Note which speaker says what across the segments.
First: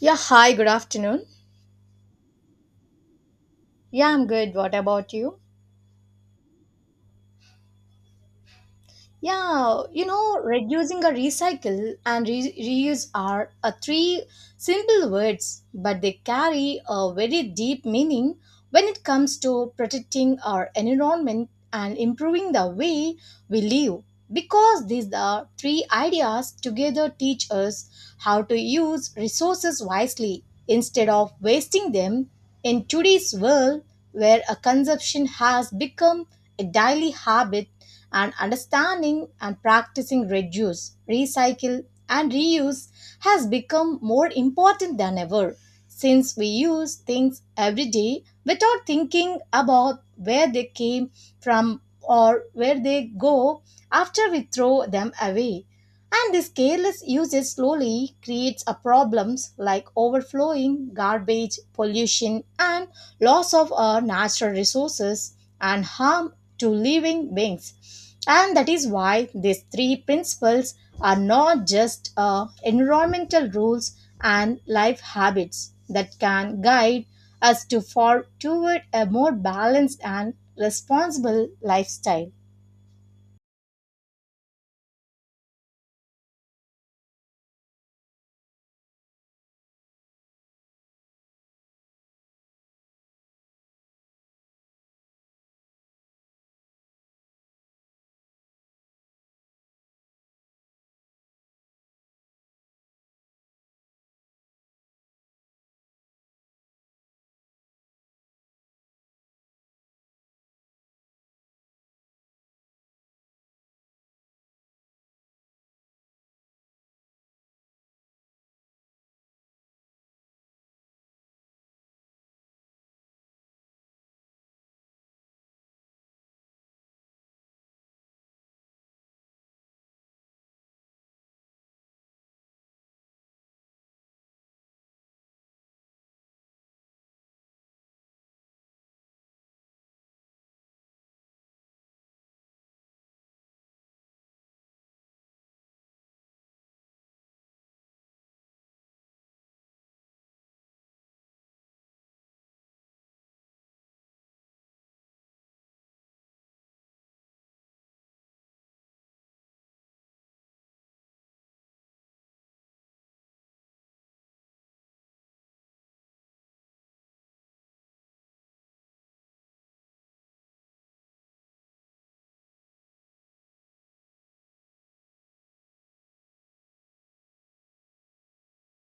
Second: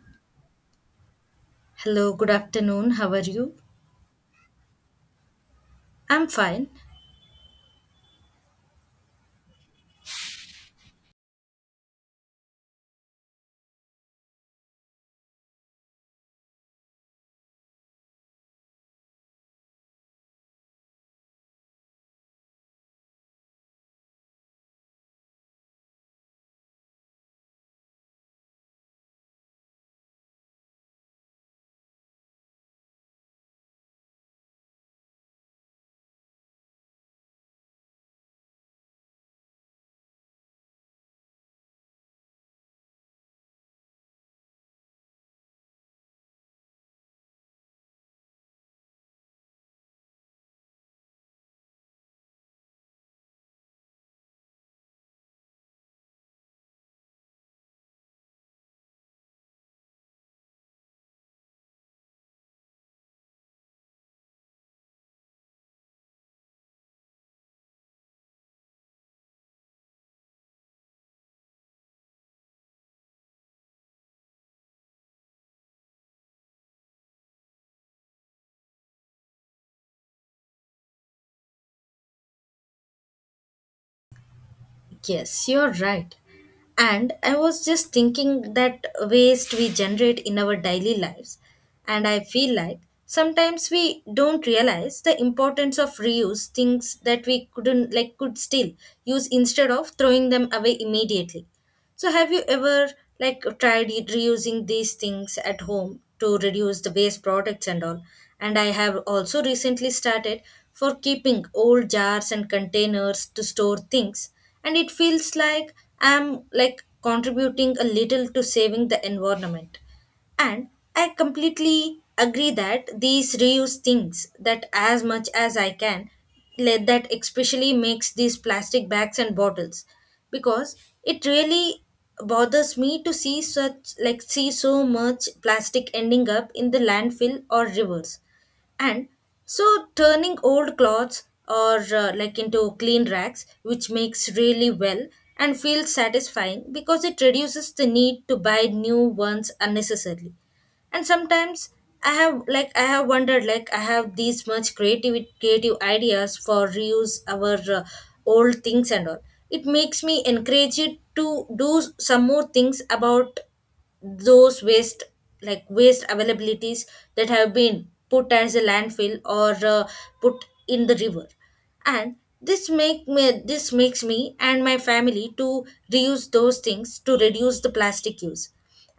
Speaker 1: Yeah, hi, good afternoon.
Speaker 2: Hello, good afternoon. How are you?
Speaker 1: Yeah, I'm good. What about you?
Speaker 2: I'm fine.
Speaker 1: Reducing a recycle and reuse are a three simple words, but they carry a very deep meaning when it comes to protecting our environment and improving the way we live. Because these are three ideas together teach us how to use resources wisely instead of wasting them in today's world where a consumption has become a daily habit and understanding and practicing reduce, recycle, and reuse has become more important than ever since we use things every day without thinking about where they came from or where they go after we throw them away. And this careless usage slowly creates a problems like overflowing, garbage, pollution, and loss of our natural resources and harm to living beings. And that is why these three principles are not just environmental rules and life habits that can guide us to far toward a more balanced and responsible lifestyle.
Speaker 2: Yes, you're right. And I was just thinking that waste we generate in our daily lives. And I feel like sometimes we don't realize the importance of reuse things that we couldn't like could still use instead of throwing them away immediately. So have you ever reusing these things at home to reduce the waste products and all? And I have also recently started for keeping old jars and containers to store things, and it feels like I'm like contributing a little to saving the environment. And I completely agree that these reuse things that as much as I can, let that especially makes these plastic bags and bottles because it really bothers me to see such like see so much plastic ending up in the landfill or rivers, and so turning old clothes or like into clean racks which makes really well and feels satisfying because it reduces the need to buy new ones unnecessarily. And sometimes I have wondered, like I have these much creative ideas for reuse our old things and all. It makes me encourage you to do some more things about those waste, like waste availabilities that have been put as a landfill, or put in the river. And this makes me and my family to reuse those things to reduce the plastic use.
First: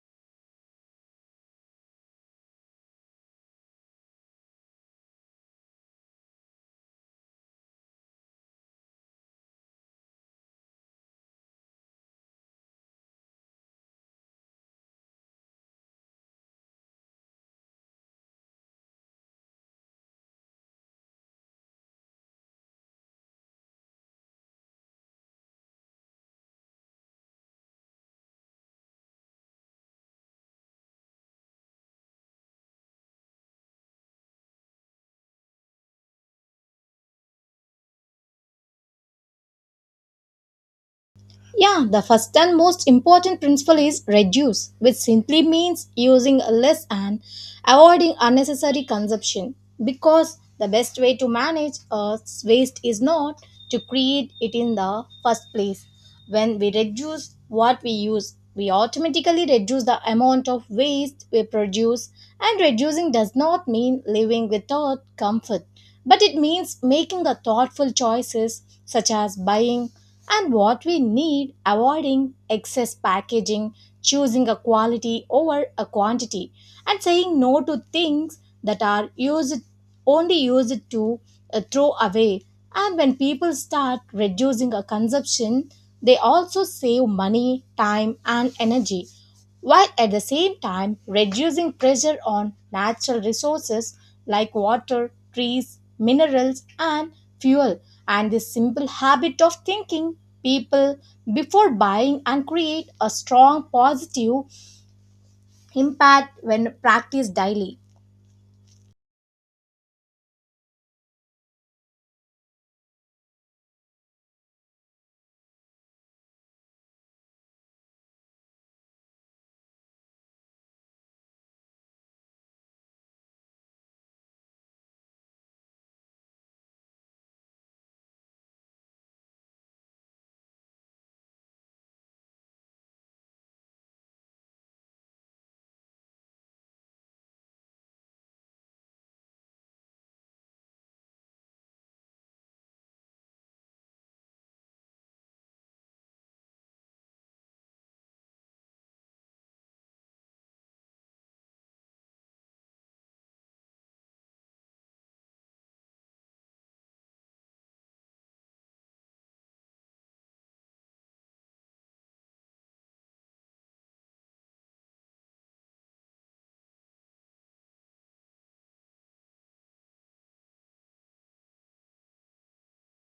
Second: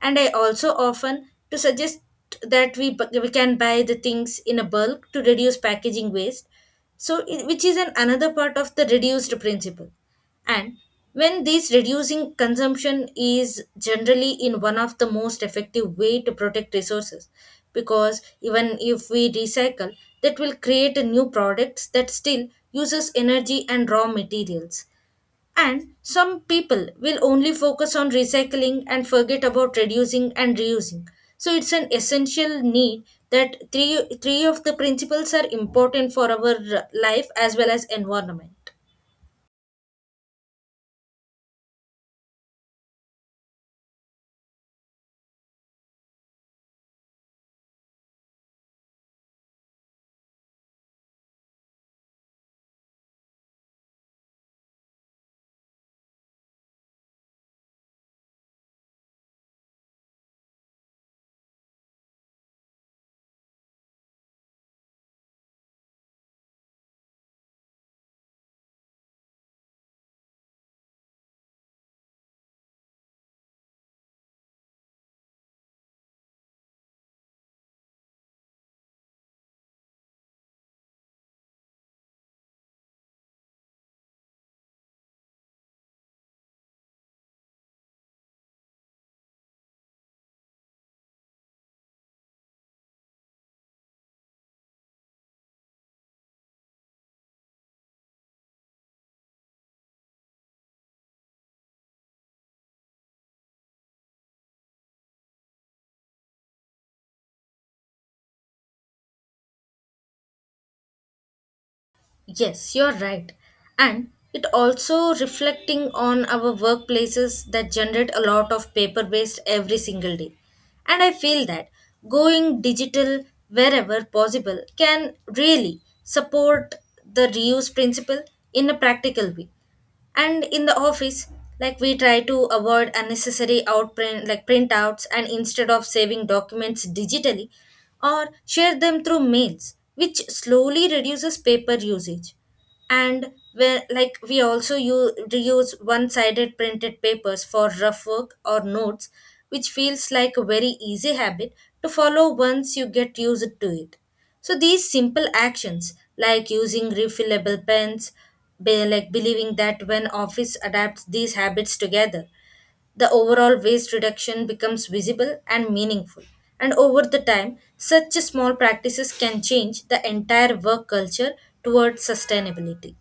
Speaker 2: And I also often to suggest that we can buy the things in a bulk to reduce packaging waste, so which is an another part of the reduced principle. And when this reducing consumption is generally in one of the most effective way to protect resources, because even if we recycle, that will create a new products that still uses energy and raw materials, and some people will only focus on recycling and forget about reducing and reusing. So it's an essential need that three of the principles are important for our life as well as environment.
Speaker 1: Yeah, the first and most important principle is reduce, which simply means using less and avoiding unnecessary consumption. Because the best way to manage Earth's waste is not to create it in the first place. When we reduce what we use, we automatically reduce the amount of waste we produce, and reducing does not mean living without comfort, but it means making the thoughtful choices such as buying and what we need, avoiding excess packaging, choosing a quality over a quantity, and saying no to things that are used only used to throw away. And when people start reducing a consumption, they also save money, time, and energy, while at the same time reducing pressure on natural resources like water, trees, minerals, and fuel. And this simple habit of thinking people before buying and create a strong positive impact when practiced daily.
Speaker 2: Yes, you're right. And it also reflecting on our workplaces that generate a lot of paper waste every single day. And I feel that going digital wherever possible can really support the reuse principle in a practical way. And in the office, like we try to avoid unnecessary outprint, like printouts, and instead of saving documents digitally or share them through mails, which slowly reduces paper usage. And where like we also use, reuse one-sided printed papers for rough work or notes, which feels like a very easy habit to follow once you get used to it. So these simple actions, like using refillable pens, like believing that when office adapts these habits together, the overall waste reduction becomes visible and meaningful. And over the time, such small practices can change the entire work culture towards sustainability.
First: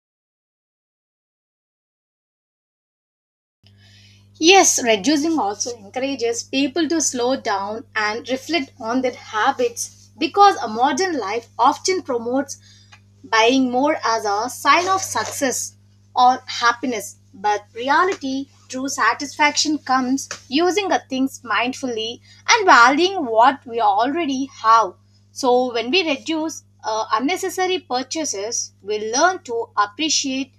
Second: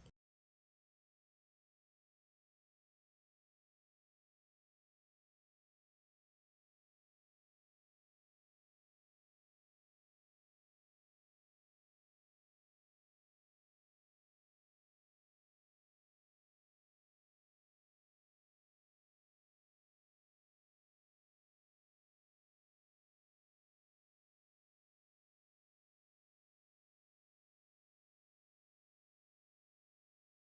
Speaker 1: Yes, reducing also encourages people to slow down and reflect on their habits because a modern life often promotes buying more as a sign of success or happiness. But reality, true satisfaction comes using the things mindfully and valuing what we already have. So when we reduce unnecessary purchases, we learn to appreciate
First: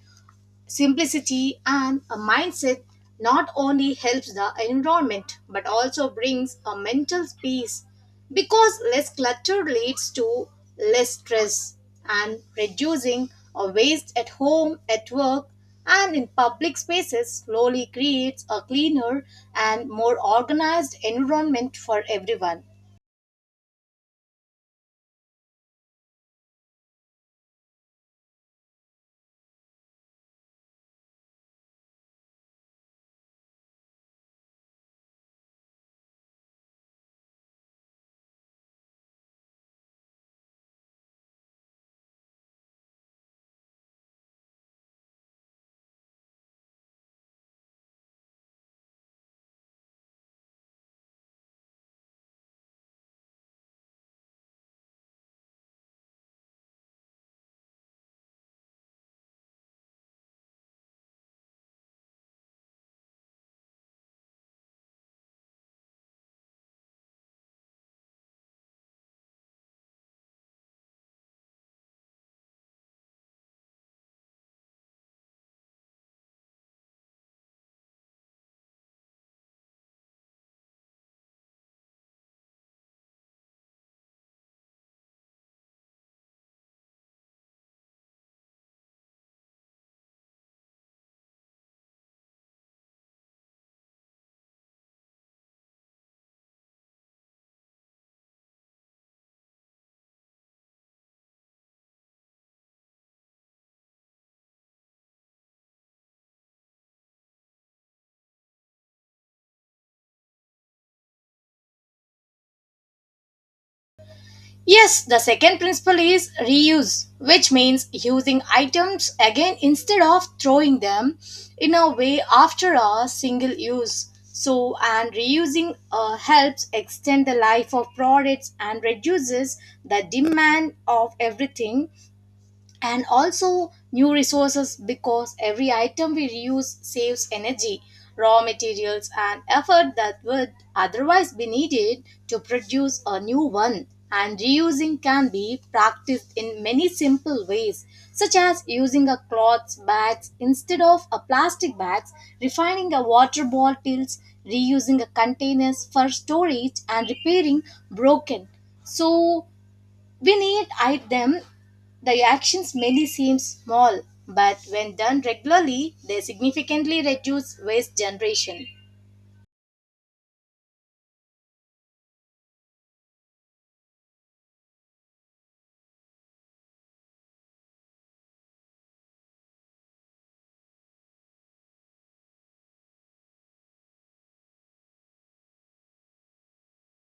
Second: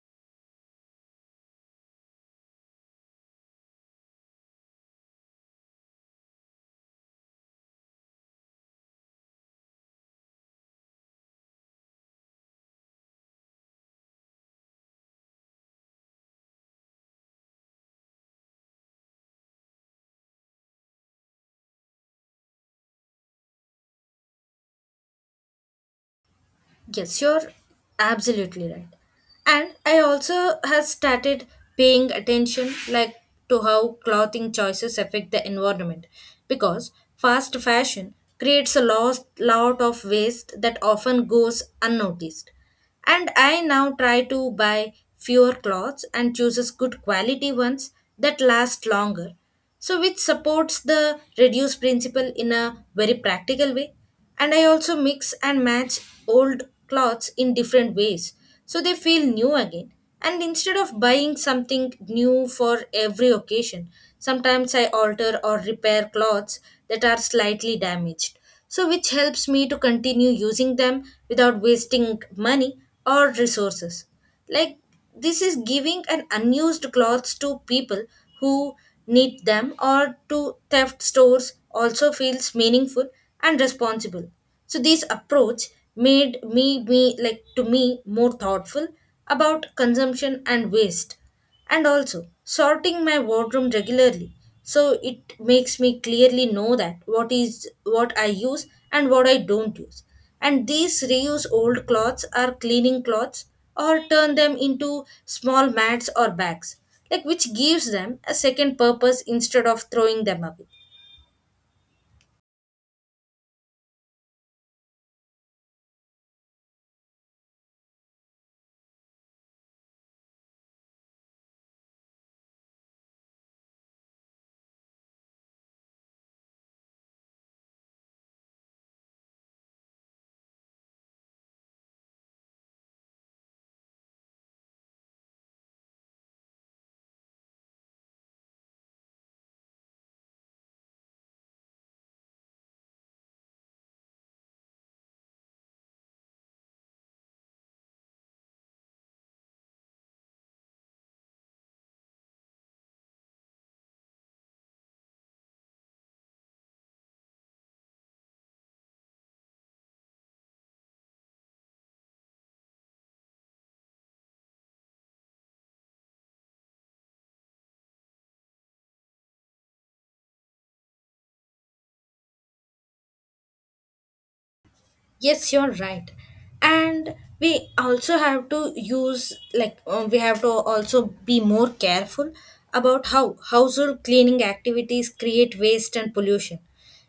Speaker 1: simplicity and a mindset not only helps the environment but also brings a mental peace because less clutter leads to less stress, and reducing a waste at home, at work, and in public spaces slowly creates a cleaner and more organized environment for everyone.
Speaker 2: Yes, you're absolutely right. And I also have started paying attention, like to how clothing choices affect the environment, because fast fashion creates a lot of waste that often goes unnoticed. And I now try to buy fewer clothes and chooses good quality ones that last longer. So which supports the reduce principle in a very practical way. And I also mix and match old clothes in different ways so they feel new again. And instead of buying something new for every occasion, sometimes I alter or repair clothes that are slightly damaged, so which helps me to continue using them without wasting money or resources. Like this is giving an unused clothes to people who need them, or to theft stores also feels meaningful and responsible. So this approach made me me like to me more thoughtful about consumption and waste, and also sorting my wardrobe regularly, so it makes me clearly know that what is what I use and what I don't use. And these reuse old clothes are cleaning clothes or turn them into small mats or bags, like which gives them a second purpose instead of throwing them away.
Speaker 1: Yes, the second principle is reuse, which means using items again instead of throwing them in a way after a single use. So, and reusing helps extend the life of products and reduces the demand of everything and also new resources because every item we reuse saves energy, raw materials, and effort that would otherwise be needed to produce a new one. And reusing can be practiced in many simple ways, such as using a cloth bags instead of a plastic bags, refining a water bottles, reusing a containers for storage, and repairing broken. So when eat at them, the actions may seem small, but when done regularly, they significantly reduce waste generation.
Speaker 2: Yes, you're right. And we also have to use, like, we have to also be more careful about how household cleaning activities create waste and pollution,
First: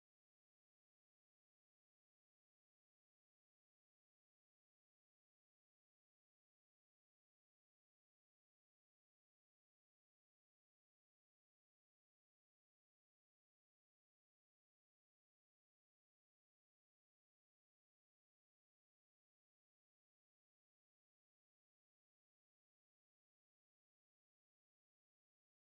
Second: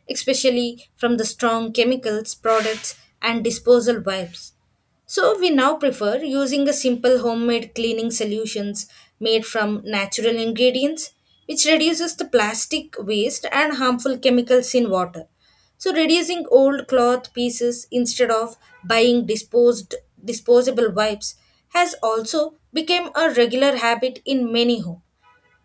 Speaker 2: especially from the strong chemicals, products, and disposal wipes. So we now prefer using a simple homemade cleaning solutions made from natural ingredients which reduces the plastic waste and harmful chemicals in water. So reducing old cloth pieces instead of buying disposed disposable wipes has also become a regular habit in many homes.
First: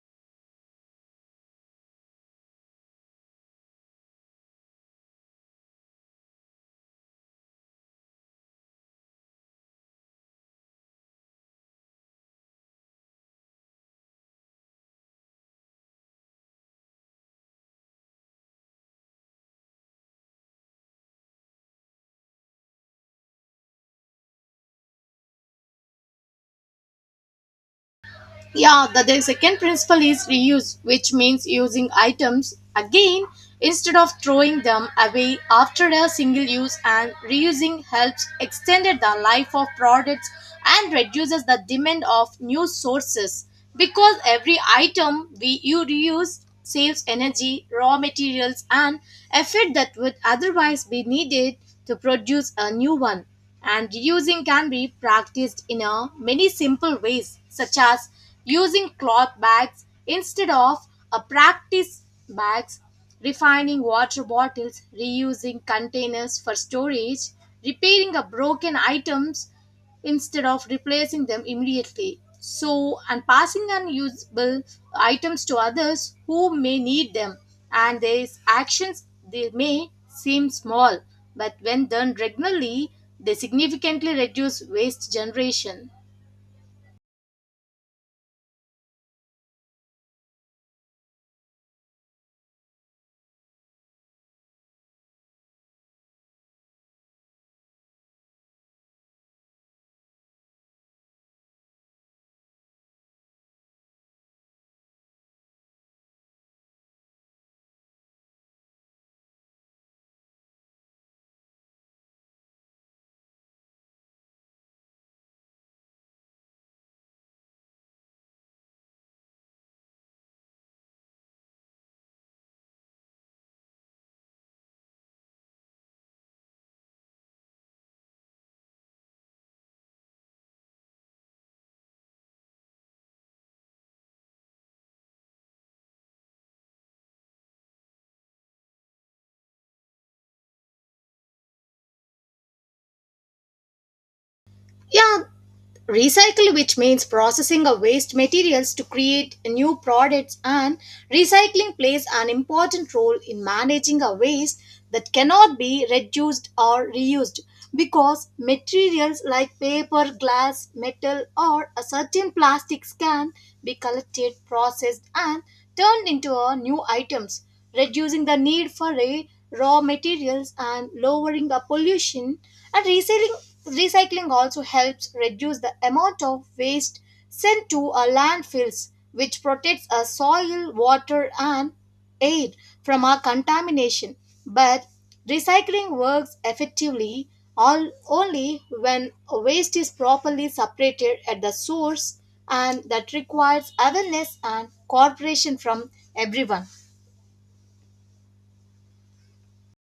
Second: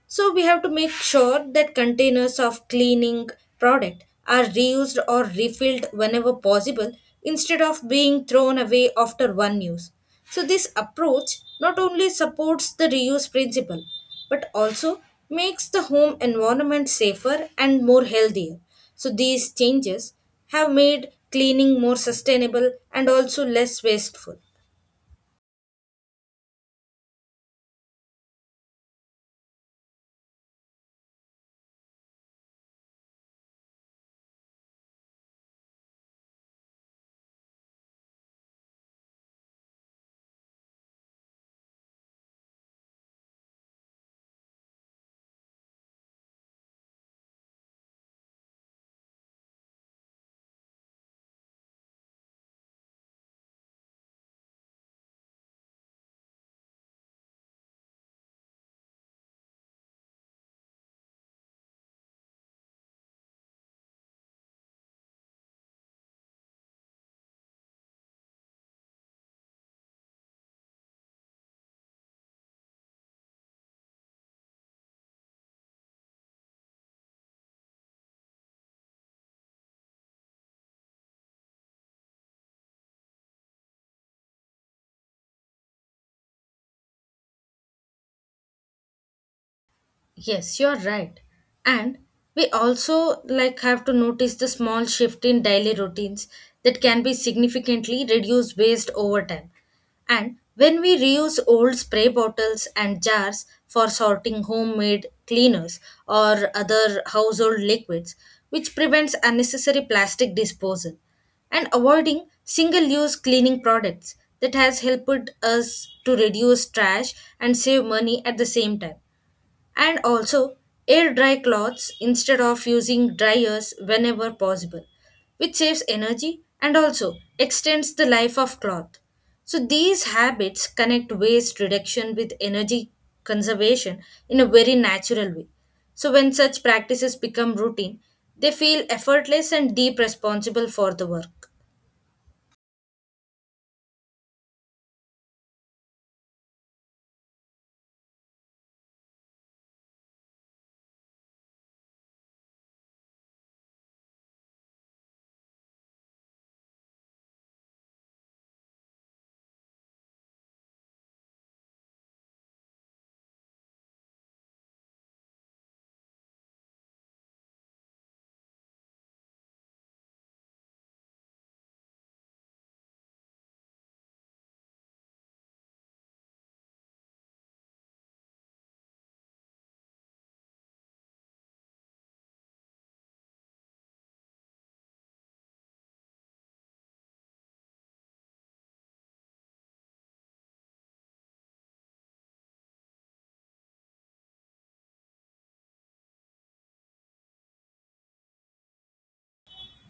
Speaker 2: So we have to make sure that containers of cleaning product are reused or refilled whenever possible instead of being thrown away after one use. So this approach not only supports the reuse principle but also makes the home environment safer and more healthier. So these changes have made cleaning more sustainable and also less wasteful.
Speaker 1: Yeah, the second principle is reuse, which means using items again instead of throwing them away after a single use, and reusing helps extended the life of products and reduces the demand of new sources because every item we you reuse saves energy, raw materials, and effort that would otherwise be needed to produce a new one. And reusing can be practiced in a many simple ways, such as using cloth bags instead of a practice bags, refining water bottles, reusing containers for storage, repairing a broken items instead of replacing them immediately. So, and passing unusable items to others who may need them, and these actions, they may seem small, but when done regularly, they significantly reduce waste generation.
Speaker 2: Yes, you're right. And we also like have to notice the small shift in daily routines that can be significantly reduce waste over time. And when we reuse old spray bottles and jars for sorting homemade cleaners or other household liquids, which prevents unnecessary plastic disposal and avoiding single-use cleaning products that has helped us to reduce trash and save money at the same time. And also air dry clothes instead of using dryers whenever possible, which saves energy and also extends the life of cloth. So, these habits connect waste reduction with energy conservation in a very natural way. So, when such practices become routine, they feel effortless and deep responsible for the work.
Speaker 1: Yeah, recycle, which means processing of waste materials to create new products, and recycling plays an important role in managing a waste that cannot be reduced or reused because materials like paper, glass, metal, or a certain plastics can be collected, processed, and turned into a new items, reducing the need for a raw materials and lowering the pollution. And recycling also helps reduce the amount of waste sent to our landfills, which protects our soil, water, and air from our contamination. But recycling works effectively all only when waste is properly separated at the source, and that requires awareness and cooperation from everyone.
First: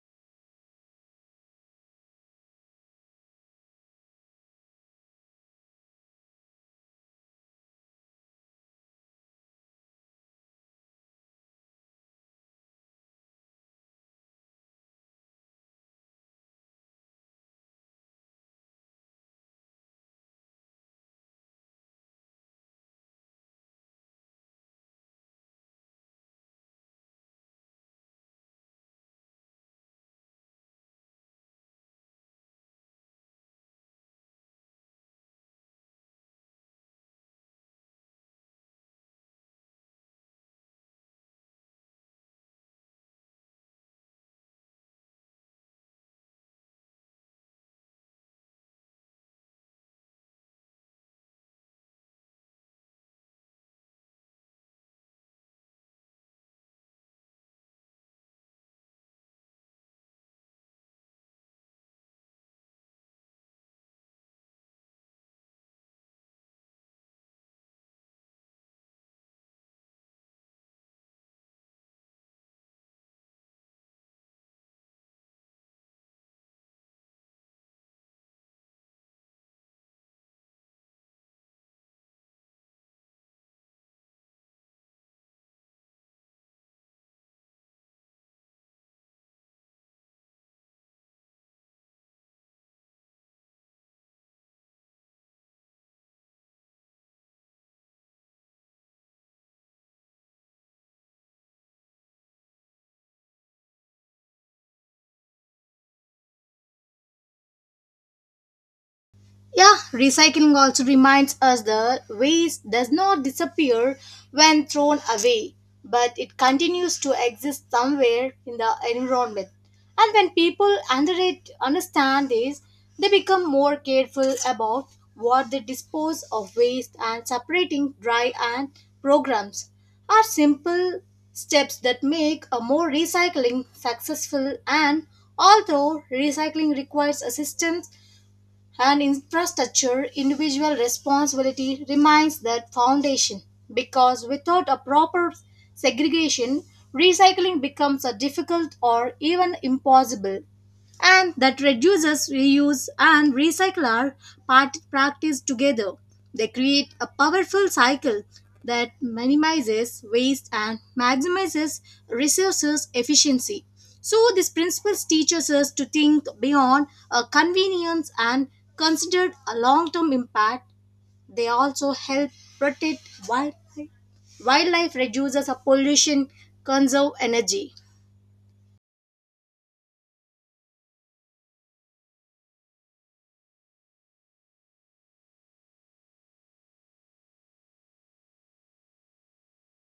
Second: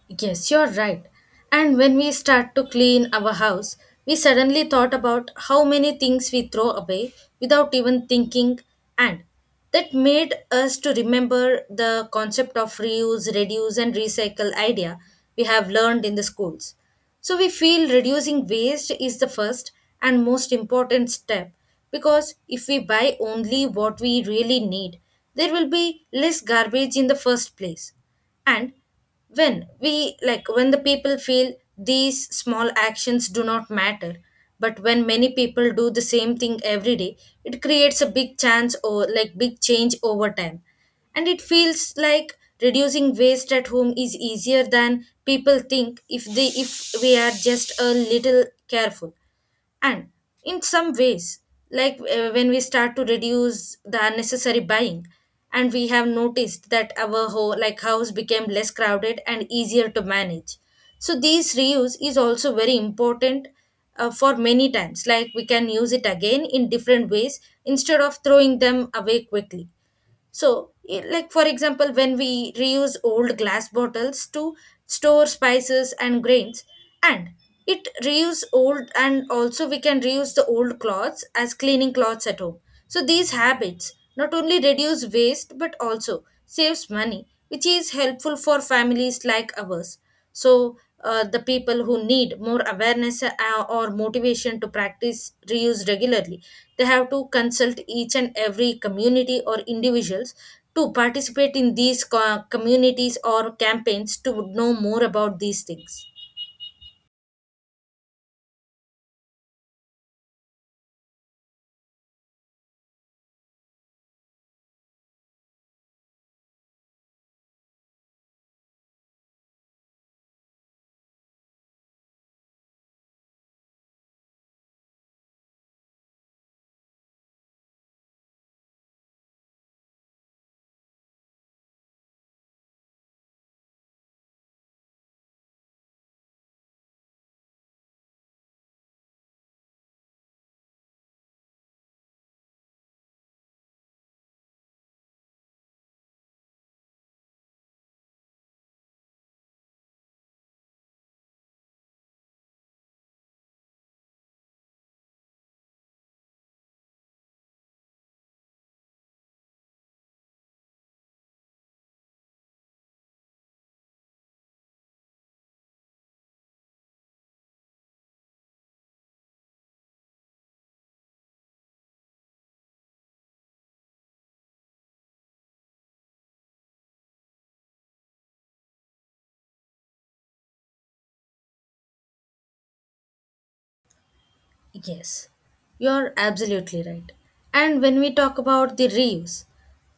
Speaker 2: Yes, you're right. And when we start to clean our house, we suddenly thought about how many things we throw away without even thinking, and that made us to remember the concept of reuse, reduce, and recycle idea we have learned in the schools. So we feel reducing waste is the first and most important step, because if we buy only what we really need, there will be less garbage in the first place. And when we like when the people feel these small actions do not matter, but when many people do the same thing every day, it creates a big chance, or like big change over time. And it feels like reducing waste at home is easier than people think, if we are just a little careful. And in some ways, like when we start to reduce the unnecessary buying, and we have noticed that our whole like house became less crowded and easier to manage. So these reuse is also very important, for many times like we can use it again in different ways instead of throwing them away quickly. So, for example, when we reuse old glass bottles to store spices and grains, and it reuse old, and also we can reuse the old cloths as cleaning cloths at home. So these habits not only reduce waste but also saves money, which is helpful for families like ours. So the people who need more awareness or motivation to practice reuse regularly, they have to consult each and every community or individuals to participate in these communities or campaigns to know more about these things.
Speaker 1: Yeah, recycling also reminds us that waste does not disappear when thrown away, but it continues to exist somewhere in the environment. And when people under it understand this, they become more careful about what they dispose of waste, and separating dry and programs are simple steps that make a more recycling successful. And although recycling requires assistance and infrastructure, individual responsibility remains the foundation because without a proper segregation, recycling becomes a difficult or even impossible. And that reduces, reuse, and recycle are part practice together. They create a powerful cycle that minimizes waste and maximizes resources efficiency. So, this principle teaches us to think beyond convenience and consider a long term impact. They also help protect wildlife, wildlife, reduces a pollution, conserve energy.
Speaker 2: Yes, you're absolutely right. And when we talk about the reuse,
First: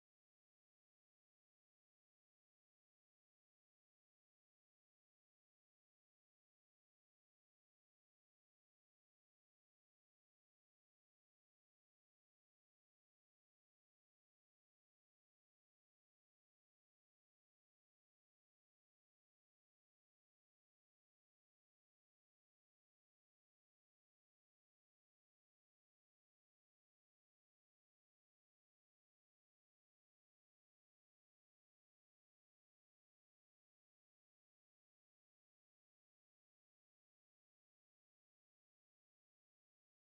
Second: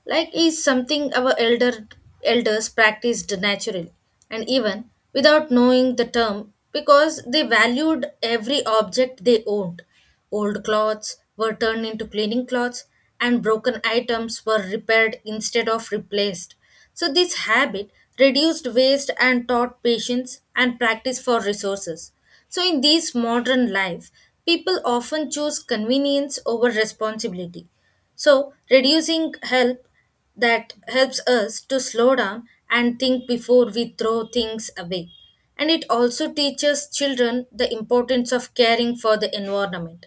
Speaker 2: like is something our elders practiced naturally and even without knowing the term because they valued every object they owned. Old clothes were turned into cleaning cloths and broken items were repaired instead of replaced. So, this habit reduced waste and taught patience and practice for resources. So, in this modern life, people often choose convenience over responsibility. So, reducing help that helps us to slow down and think before we throw things away. And it also teaches children the importance of caring for the environment.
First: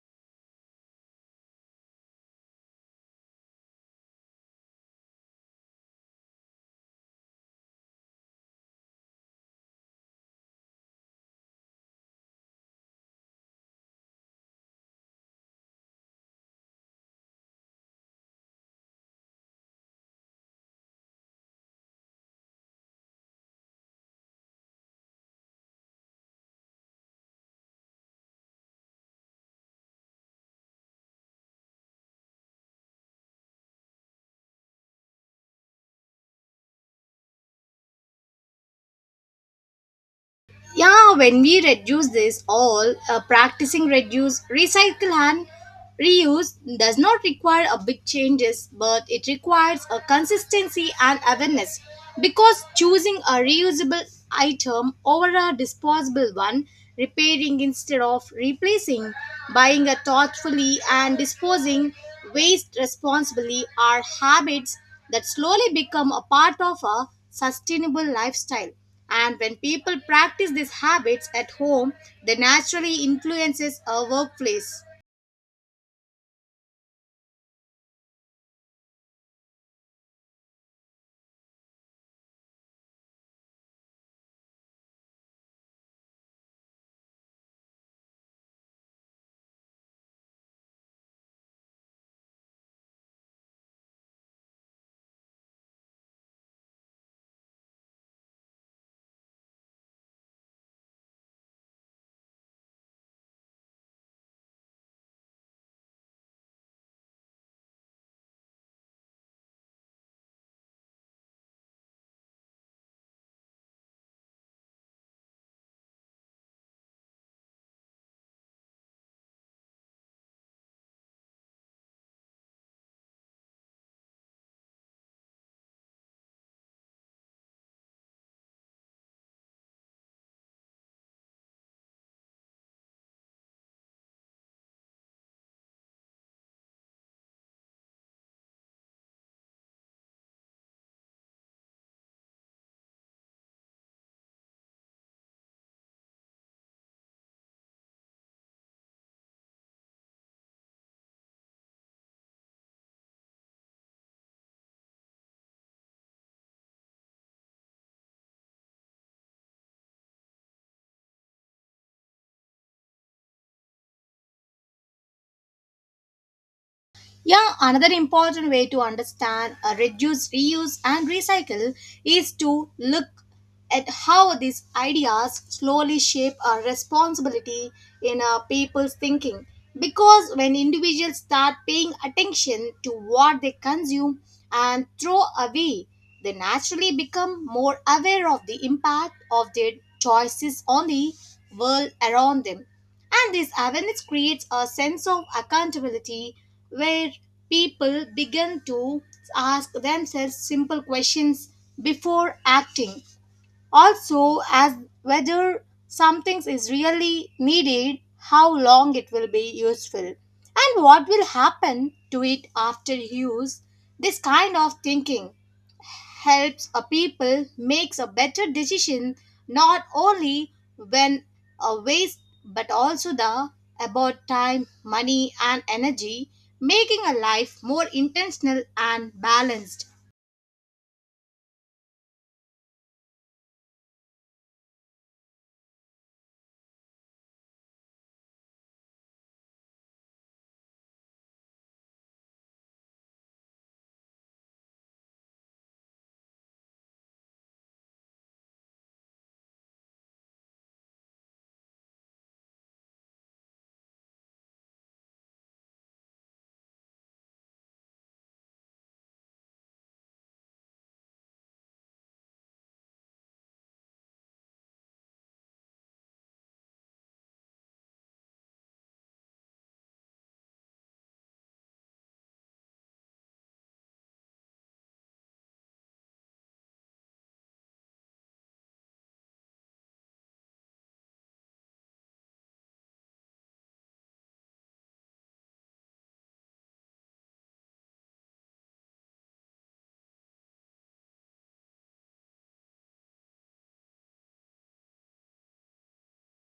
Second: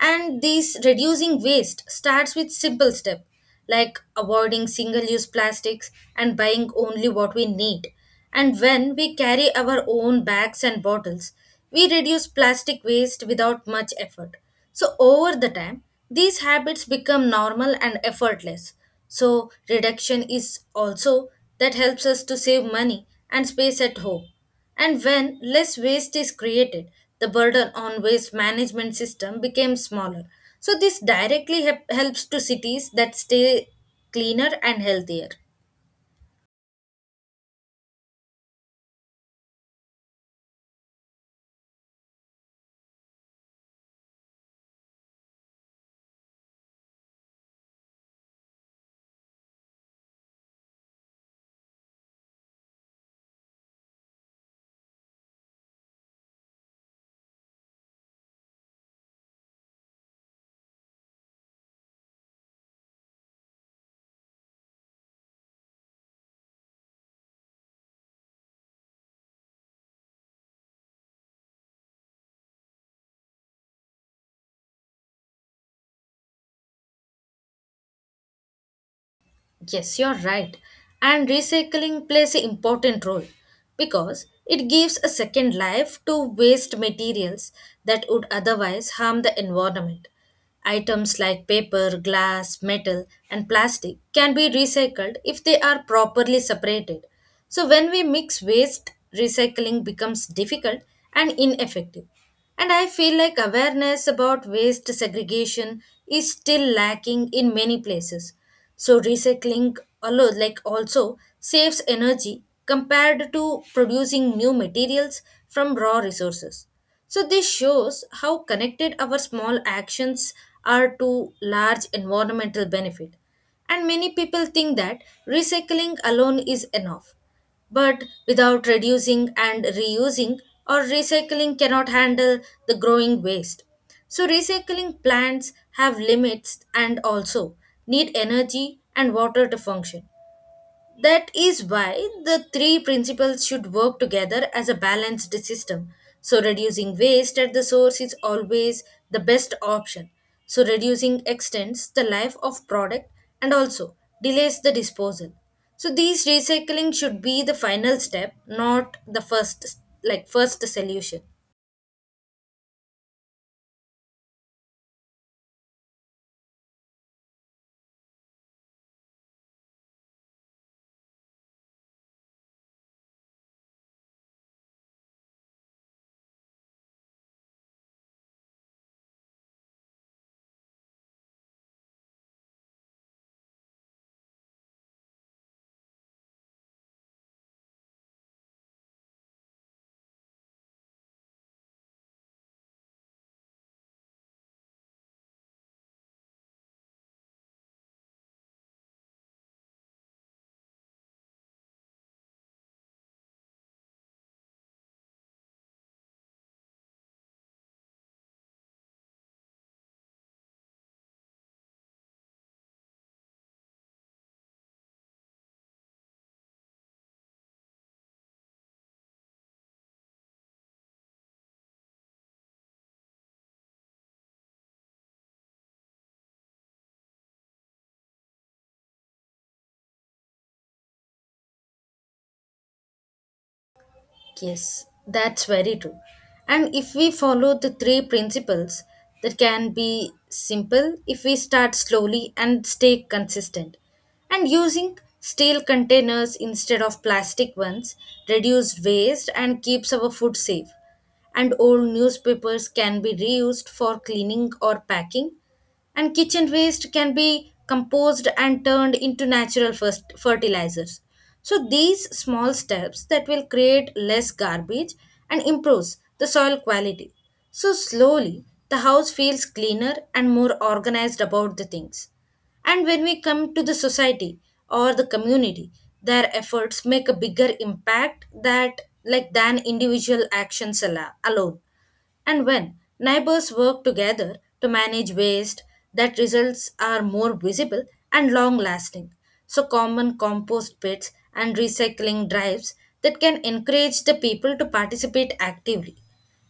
Speaker 2: And this reducing waste starts with simple steps like avoiding single use plastics and buying only what we need. And when we carry our own bags and bottles, we reduce plastic waste without much effort. So, over the time, these habits become normal and effortless. So, reduction is also that helps us to save money and space at home. And when less waste is created, the burden on waste management system became smaller. So this directly helps to cities that stay cleaner and healthier.
Speaker 1: Yeah, when we reduce this all, practicing reduce, recycle, and reuse does not require a big changes, but it requires a consistency and awareness. Because choosing a reusable item over a disposable one, repairing instead of replacing, buying a thoughtfully, and disposing waste responsibly are habits that slowly become a part of a sustainable lifestyle, and when people practice these habits at home, they naturally influences our workplace.
Speaker 2: Yes, you're right. And recycling plays an important role because it gives a second life to waste materials that would otherwise harm the environment. Items like paper, glass, metal, and plastic can be recycled if they are properly separated. So, when we mix waste, recycling becomes difficult and ineffective. And I feel like awareness about waste segregation is still lacking in many places. So recycling alone like also saves energy compared to producing new materials from raw resources. So this shows how connected our small actions are to large environmental benefit. And many people think that recycling alone is enough, but without reducing and reusing, or recycling cannot handle the growing waste. So recycling plants have limits and also need energy and water to function. That is why the three principles should work together as a balanced system. So, reducing waste at the source is always the best option. So, reducing extends the life of product and also delays the disposal. So, these recycling should be the final step, not the first solution.
Speaker 1: Yeah, another important way to understand reduce, reuse, and recycle is to look at how these ideas slowly shape our responsibility in our people's thinking. Because when individuals start paying attention to what they consume and throw away, they naturally become more aware of the impact of their choices on the world around them. And this awareness creates a sense of accountability where people begin to ask themselves simple questions before acting. Also, as whether something is really needed, how long it will be useful, and what will happen to it after use. This kind of thinking helps a people makes a better decision not only when a waste but also the about time, money, and energy, making a life more intentional and balanced.
Speaker 2: Yes, that's very true. And if we follow the three principles, that can be simple if we start slowly and stay consistent. And using steel containers instead of plastic ones reduce waste and keeps our food safe. And old newspapers can be reused for cleaning or packing. And kitchen waste can be composed and turned into natural first fertilizers. So these small steps that will create less garbage and improves the soil quality. So slowly the house feels cleaner and more organized about the things. And when we come to the society or the community, their efforts make a bigger impact that like than individual actions alone. And when neighbors work together to manage waste, that results are more visible and long lasting. So common compost pits and recycling drives that can encourage the people to participate actively.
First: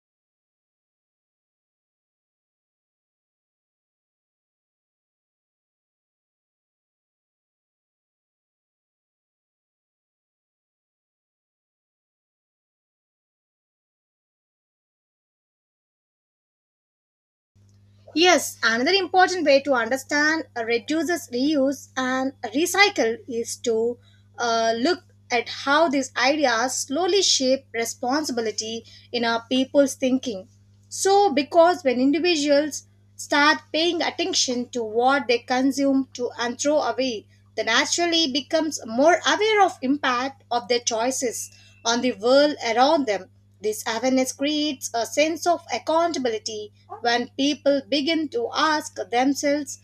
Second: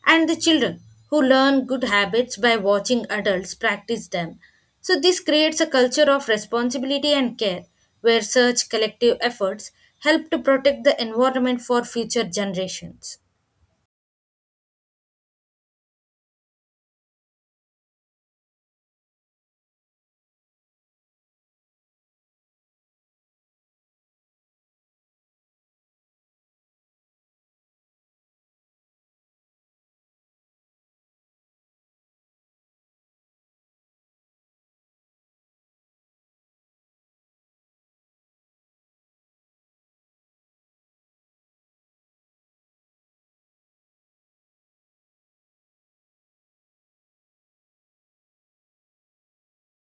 Speaker 2: And the children who learn good habits by watching adults practice them. So this creates a culture of responsibility and care where such collective efforts help to protect the environment for future generations.
Speaker 1: Yes, another important way to understand reduces, reuse, and recycle is to look at how these ideas slowly shape responsibility in our people's thinking. So, because when individuals start paying attention to what they consume to and throw away, they naturally becomes more aware of impact of their choices on the world around them. This awareness creates a sense of accountability when people begin to ask themselves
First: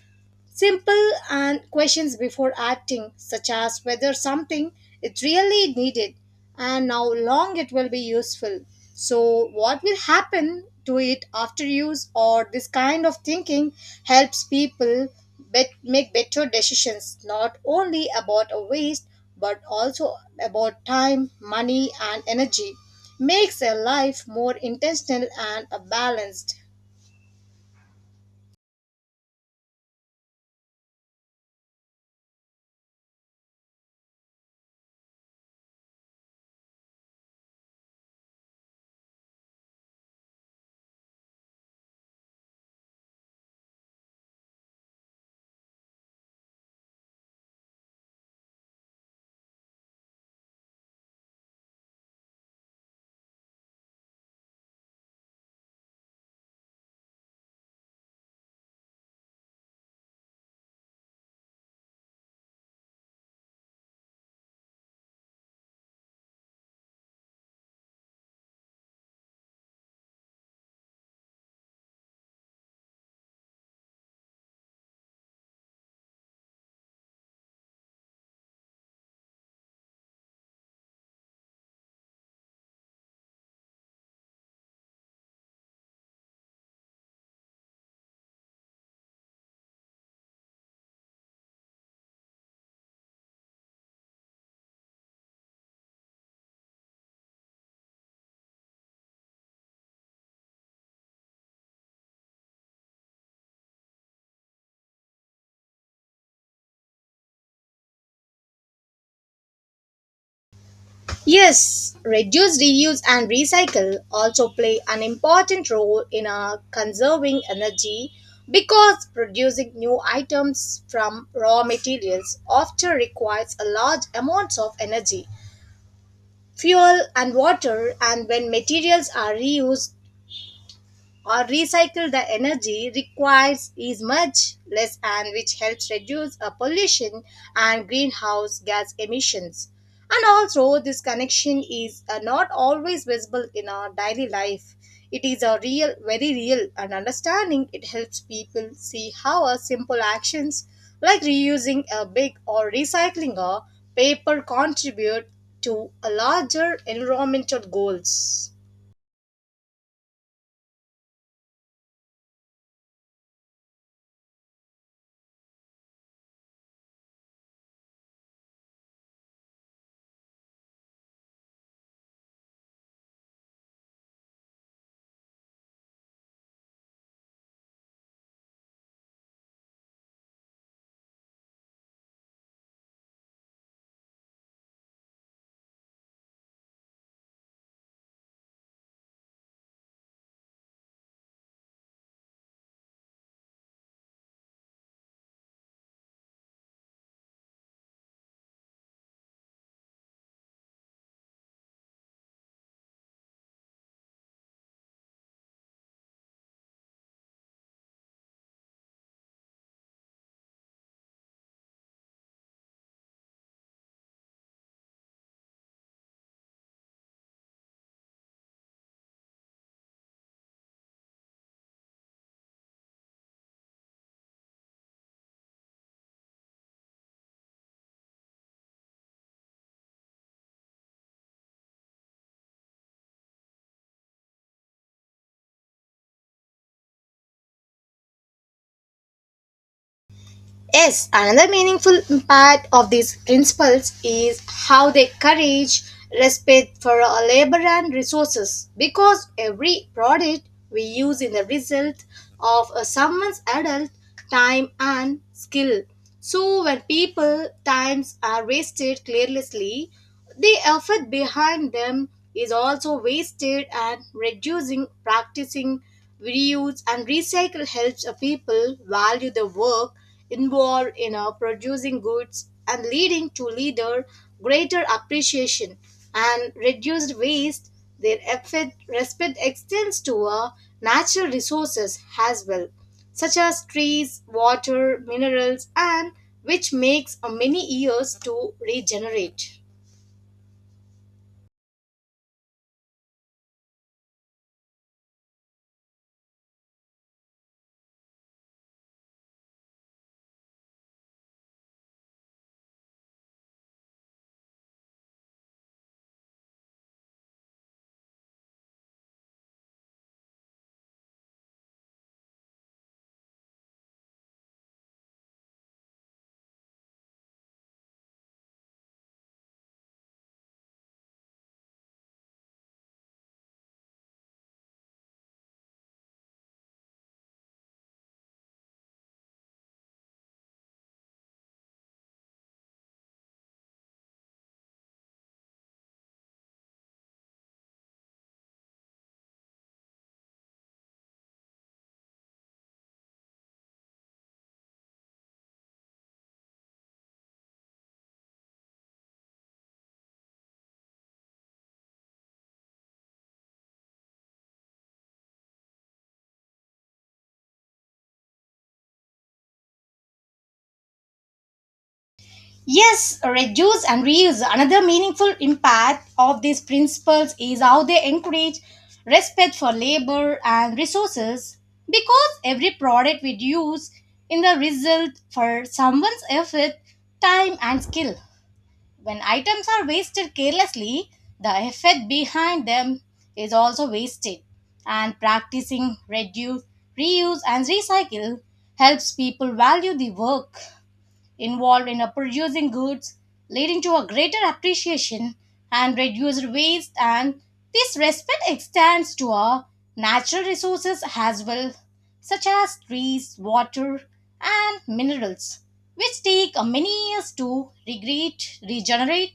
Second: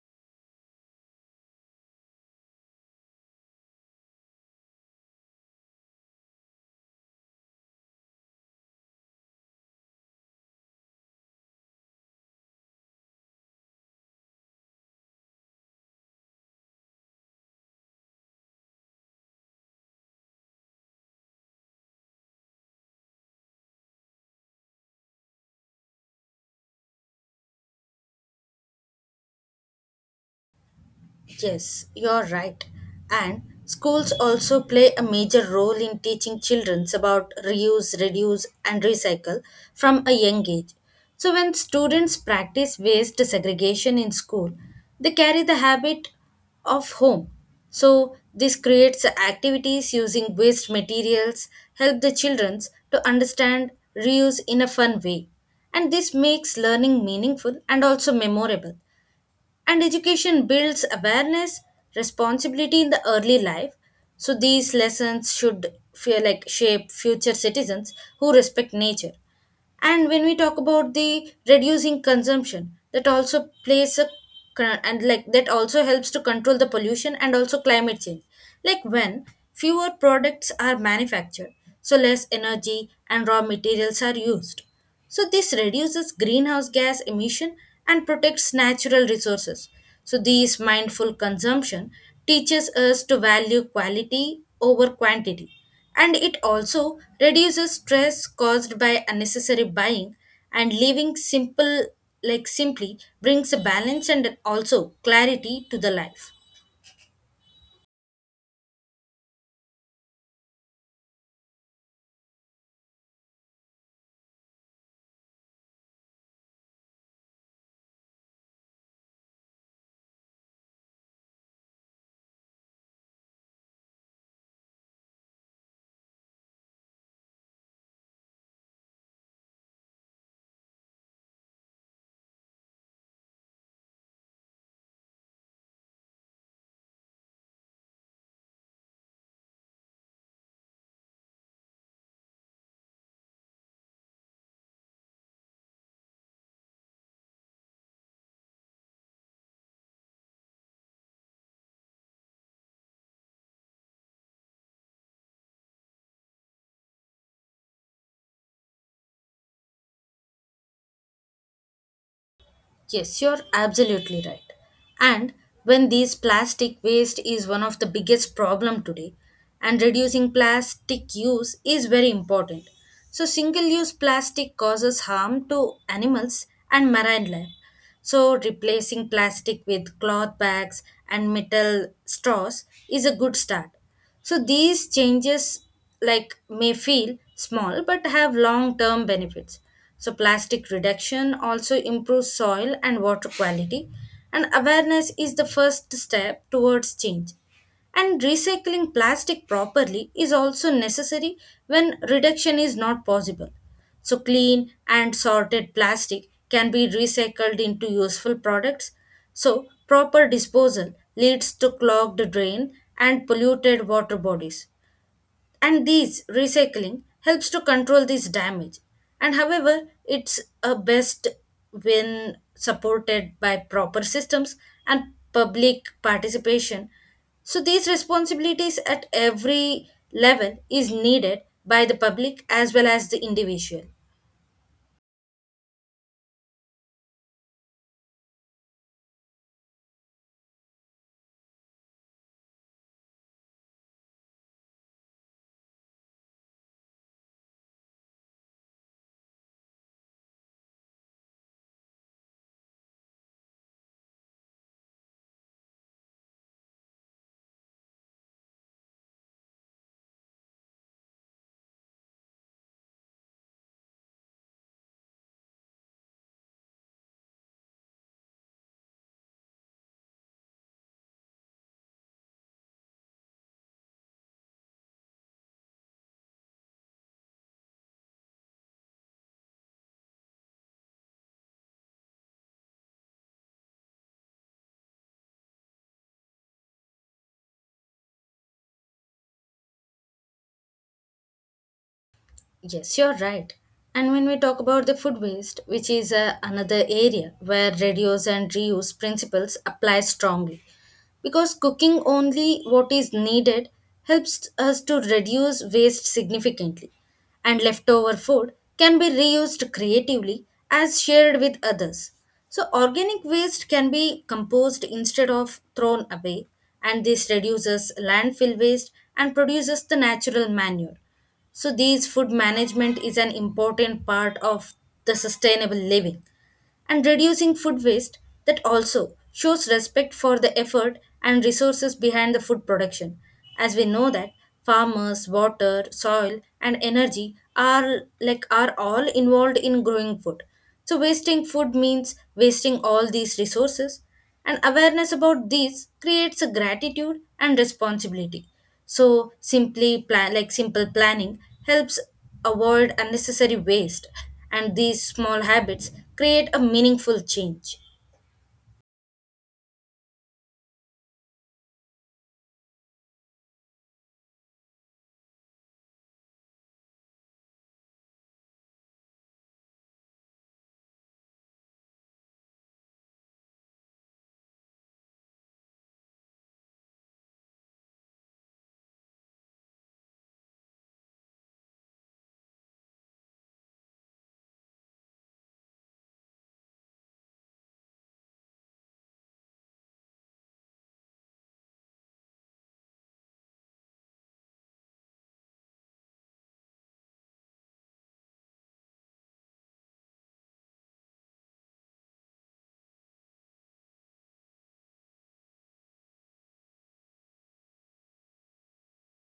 Speaker 1: simple and questions before acting, such as whether something is really needed and how long it will be useful. So, what will happen to it after use, or this kind of thinking helps people make better decisions not only about a waste but also about time, money, and energy. Makes a life more intentional and balanced.
Speaker 2: Yes, you're right. And schools also play a major role in teaching children about reuse, reduce, and recycle from a young age. So, when students practice waste segregation in school, they carry the habit of home. So, this creates activities using waste materials, help the children to understand reuse in a fun way. And this makes learning meaningful and also memorable, and education builds awareness responsibility in the early life. So these lessons should feel like shape future citizens who respect nature. And when we talk about the reducing consumption, that also plays a con- and like that also helps to control the pollution and also climate change, like when fewer products are manufactured, so less energy and raw materials are used, so this reduces greenhouse gas emission and protects natural resources. So this mindful consumption teaches us to value quality over quantity, and it also reduces stress caused by unnecessary buying, and living simple like simply brings a balance and also clarity to the life.
Speaker 1: Yes, reduce, reuse, and recycle also play an important role in conserving energy because producing new items from raw materials often requires a large amounts of energy, fuel, and water. And when materials are reused or recycle, the energy requires is much less, and which helps reduce pollution and greenhouse gas emissions. And also this connection is not always visible in our daily life. It is a real very real, and understanding it helps people see how a simple actions like reusing a big or recycling a paper contribute to a larger environmental goals.
Speaker 2: Yes, you're absolutely right. And when these plastic waste is one of the biggest problem today, and reducing plastic use is very important. So single-use plastic causes harm to animals and marine life. So replacing plastic with cloth bags and metal straws is a good start. So these changes like may feel small but have long-term benefits. So plastic reduction also improves soil and water quality, and awareness is the first step towards change. And recycling plastic properly is also necessary when reduction is not possible. So clean and sorted plastic can be recycled into useful products. So proper disposal leads to clogged drain and polluted water bodies. And these recycling helps to control this damage. And however, it's a best when supported by proper systems and public participation. So these responsibilities at every level is needed by the public as well as the individual.
Speaker 1: Yes, another meaningful impact of these principles is how they encourage respect for our labor and resources because every product we use is the result of a someone's adult time and skill. So when people times are wasted carelessly, the effort behind them is also wasted, and reducing practicing reuse and recycle helps a people value the work involved in producing goods and leading to leader greater appreciation and reduced waste. Their effort respect extends to natural resources as well, such as trees, water, minerals, and which makes many years to regenerate.
Speaker 2: Yes, you're right. And when we talk about the food waste, which is another area where reduce and reuse principles apply strongly, because cooking only what is needed helps us to reduce waste significantly, and leftover food can be reused creatively as shared with others. So, organic waste can be composed instead of thrown away, and this reduces landfill waste and produces the natural manure. So these food management is an important part of the sustainable living, and reducing food waste that also shows respect for the effort and resources behind the food production. As we know that farmers water soil and energy are like are all involved in growing food, so wasting food means wasting all these resources, and awareness about this creates a gratitude and responsibility. So simply plan like simple planning helps avoid unnecessary waste, and these small habits create a meaningful change.
Speaker 1: Yes, reduce and reuse. Another meaningful impact of these principles is how they encourage respect for labor and resources because every product we use in the result for someone's effort, time, and skill. When items are wasted carelessly, the effort behind them is also wasted. And practicing reduce, reuse, and recycle helps people value the work involved in producing goods, leading to a greater appreciation and reduced waste. And this respect extends to our natural resources as well, such as trees, water, and minerals, which take many years to regenerate.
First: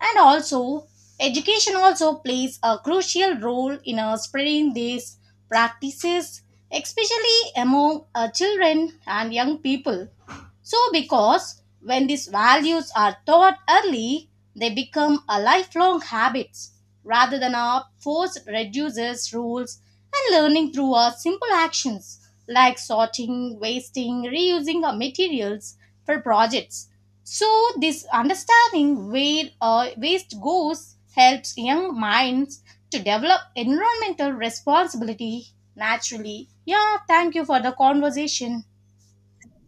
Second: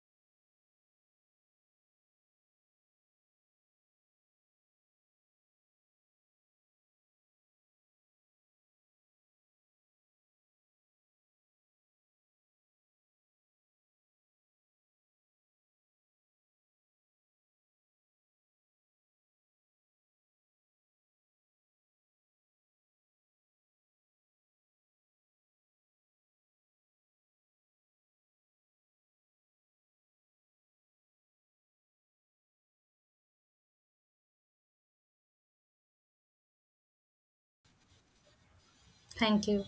Speaker 1: And also education also plays a crucial role in spreading these practices, especially among children and young people. So, because when these values are taught early, they become a lifelong habits rather than a forced reduces rules. And learning through our simple actions like sorting, wasting, reusing our materials for projects. So this understanding where waste goes helps young minds to develop environmental responsibility naturally. Yeah, thank you for the conversation.
Speaker 2: Thank you.